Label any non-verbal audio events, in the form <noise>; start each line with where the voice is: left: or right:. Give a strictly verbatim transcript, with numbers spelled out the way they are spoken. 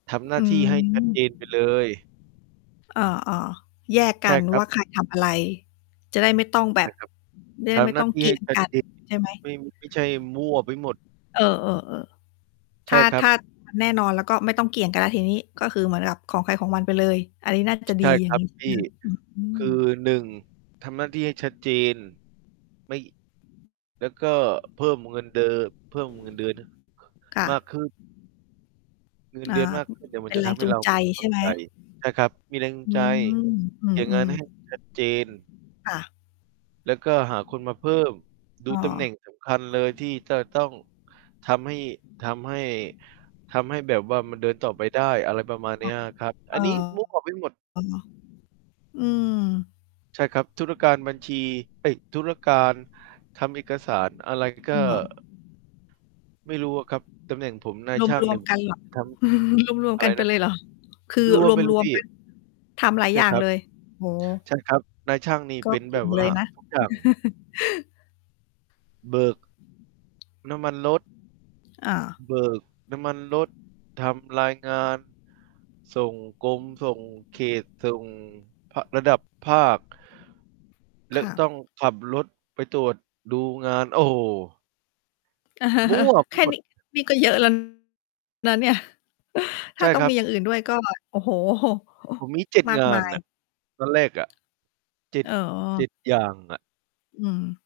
right: ทำหน
left: อ
right: ้า
left: ื
right: ที่ให้ ชัด เจ
left: ม
right: นไปเลย
left: อา ๆ แยกก
right: ใช
left: ั
right: ่
left: น
right: ครั
left: ว่
right: บ
left: าใครทำอะไร จะได้ไม่ต้องแบ
right: ใช
left: บ
right: ่ครับ
left: จะไ
right: ท
left: ด้ไม
right: ำ
left: ่
right: หน้
left: ต้
right: า
left: อง
right: ที่
left: เก
right: ใ
left: ี
right: ห
left: ่
right: ้
left: ยง
right: ชั
left: ก
right: ด
left: ัน
right: เจน
left: ใช่ไหม?
right: ไม่ ไม่ใช่มั่วไปหมด
left: เออ ๆ ๆ
right: ใ
left: ถ
right: ช
left: ้
right: ่
left: า
right: ครั
left: ถ
right: บ
left: ้า มัน แน่นอนแล้ว ก็ไม่ต้องเกี่ยงกันแล้วทีนี้ ก็คือเหมือนแบบของใครของมันไปเลย อันนี้น่าจะ
right: ใช
left: ด
right: ่
left: ี อย
right: ค
left: ่า
right: ร
left: ง
right: ั
left: ง
right: บ
left: ี้ใช่
right: พ
left: ไ
right: ี
left: ห
right: ่
left: มค่ะ? อื
right: ค
left: อ
right: ือ
left: ๆ
right: หนึ่ง ทำหน้าที่ให้ชัดเจน ไม่ แล้วก็เพิ่มเงินเดอ เพิ่มเงินเดือน
left: ค่
right: มา
left: ะ
right: กขึ้น เงิน
left: อ
right: เ
left: ่
right: ดือน
left: า
right: มากขึ้นเนี่ย ม
left: เ
right: ั
left: ป
right: น
left: ็น
right: จะ
left: แร
right: ท
left: ง
right: ำให
left: จ
right: ้
left: ูง
right: เรา
left: ใจใ
right: ม
left: ช
right: ั่
left: ่
right: น
left: ไหม?
right: ใจ นะครับ มีแรงจู
left: อ
right: ง
left: ื
right: ใจ
left: ม อื
right: อย่างงั้
left: อ
right: นให
left: ๆ
right: ้ มัน ชัดเจน
left: ค่ะ
right: แล้วก็หาคนมาเพิ่ม ดู
left: อ้
right: ตำแหน่
left: อ
right: ง สำคัญ เลยที่จะต้องทำให้ ทำให้ ทำให้แบบว่ามันเดินต่อไปได้ อะไรประมาณเ
left: ค
right: นี
left: ่
right: ้
left: ะ
right: ยอะครับ
left: เ
right: อ
left: อ
right: ัน
left: อ
right: นี้ move ออกไปหมด
left: อืม
right: ใช่ครับ ธุรการบัญชี เอ๊ย ธุรการทำเอกสารอะไรก
left: อื
right: ็
left: ม เหรอ?
right: ไม่รู้อะครับ ตำแหน่งผมนายช่า
left: ร
right: ง เ
left: ว
right: นี
left: ม
right: ่ย
left: ๆ กันเหรอ?
right: ท
left: <chuckles> รวม
right: ำ อะ
left: ๆ ก
right: ไ
left: ั
right: ร
left: นไป
right: นะ?
left: เลยเหรอ? คือ
right: รวมไปเล
left: ร
right: ย
left: วม
right: พี่
left: ๆ กัน ทำหลาย
right: ใช
left: อ
right: ่
left: ย่า
right: ค
left: ง
right: รับ
left: เลย โอ้โฮ
right: ใช่ครับ นายช่างนี่
left: ก็
right: เป็น
left: เก
right: แบ
left: ่ง
right: บว
left: เล
right: ่า
left: ยนะ
right: ทุก อย่าง
left: <chuckles>
right: เบิก น้ำมันรถ
left: อา
right: เบิกน้ำมันรถ ทำรายงาน ส่งกรม ส่งเขต ส่ง ภ ระดับภาค แล
left: ค
right: ะ
left: ่ะ
right: ต้องขับรถไปตรวจดูงาน โอ้โฮ มั่ว
left: <chuckles>
right: ไ
left: แ
right: ป
left: ค่
right: หม
left: น
right: ด
left: ี้ นี่ก็เยอะ แล้ว นะเนี่ย ถ
right: ใ
left: ้
right: ช
left: า
right: ่
left: ต้อ
right: ค
left: ง
right: รั
left: มี
right: บ
left: อย่างอื่นด้วย ก็ โอ้โฮ
right: ผมมี เจ็ด
left: มา
right: ง
left: ก
right: า
left: มา
right: นน่
left: ย
right: ะ ตอนแรกอะ เจ็ด
left: อ
right: เจ
left: ๋อ
right: ็ด อย่างอะ
left: อืม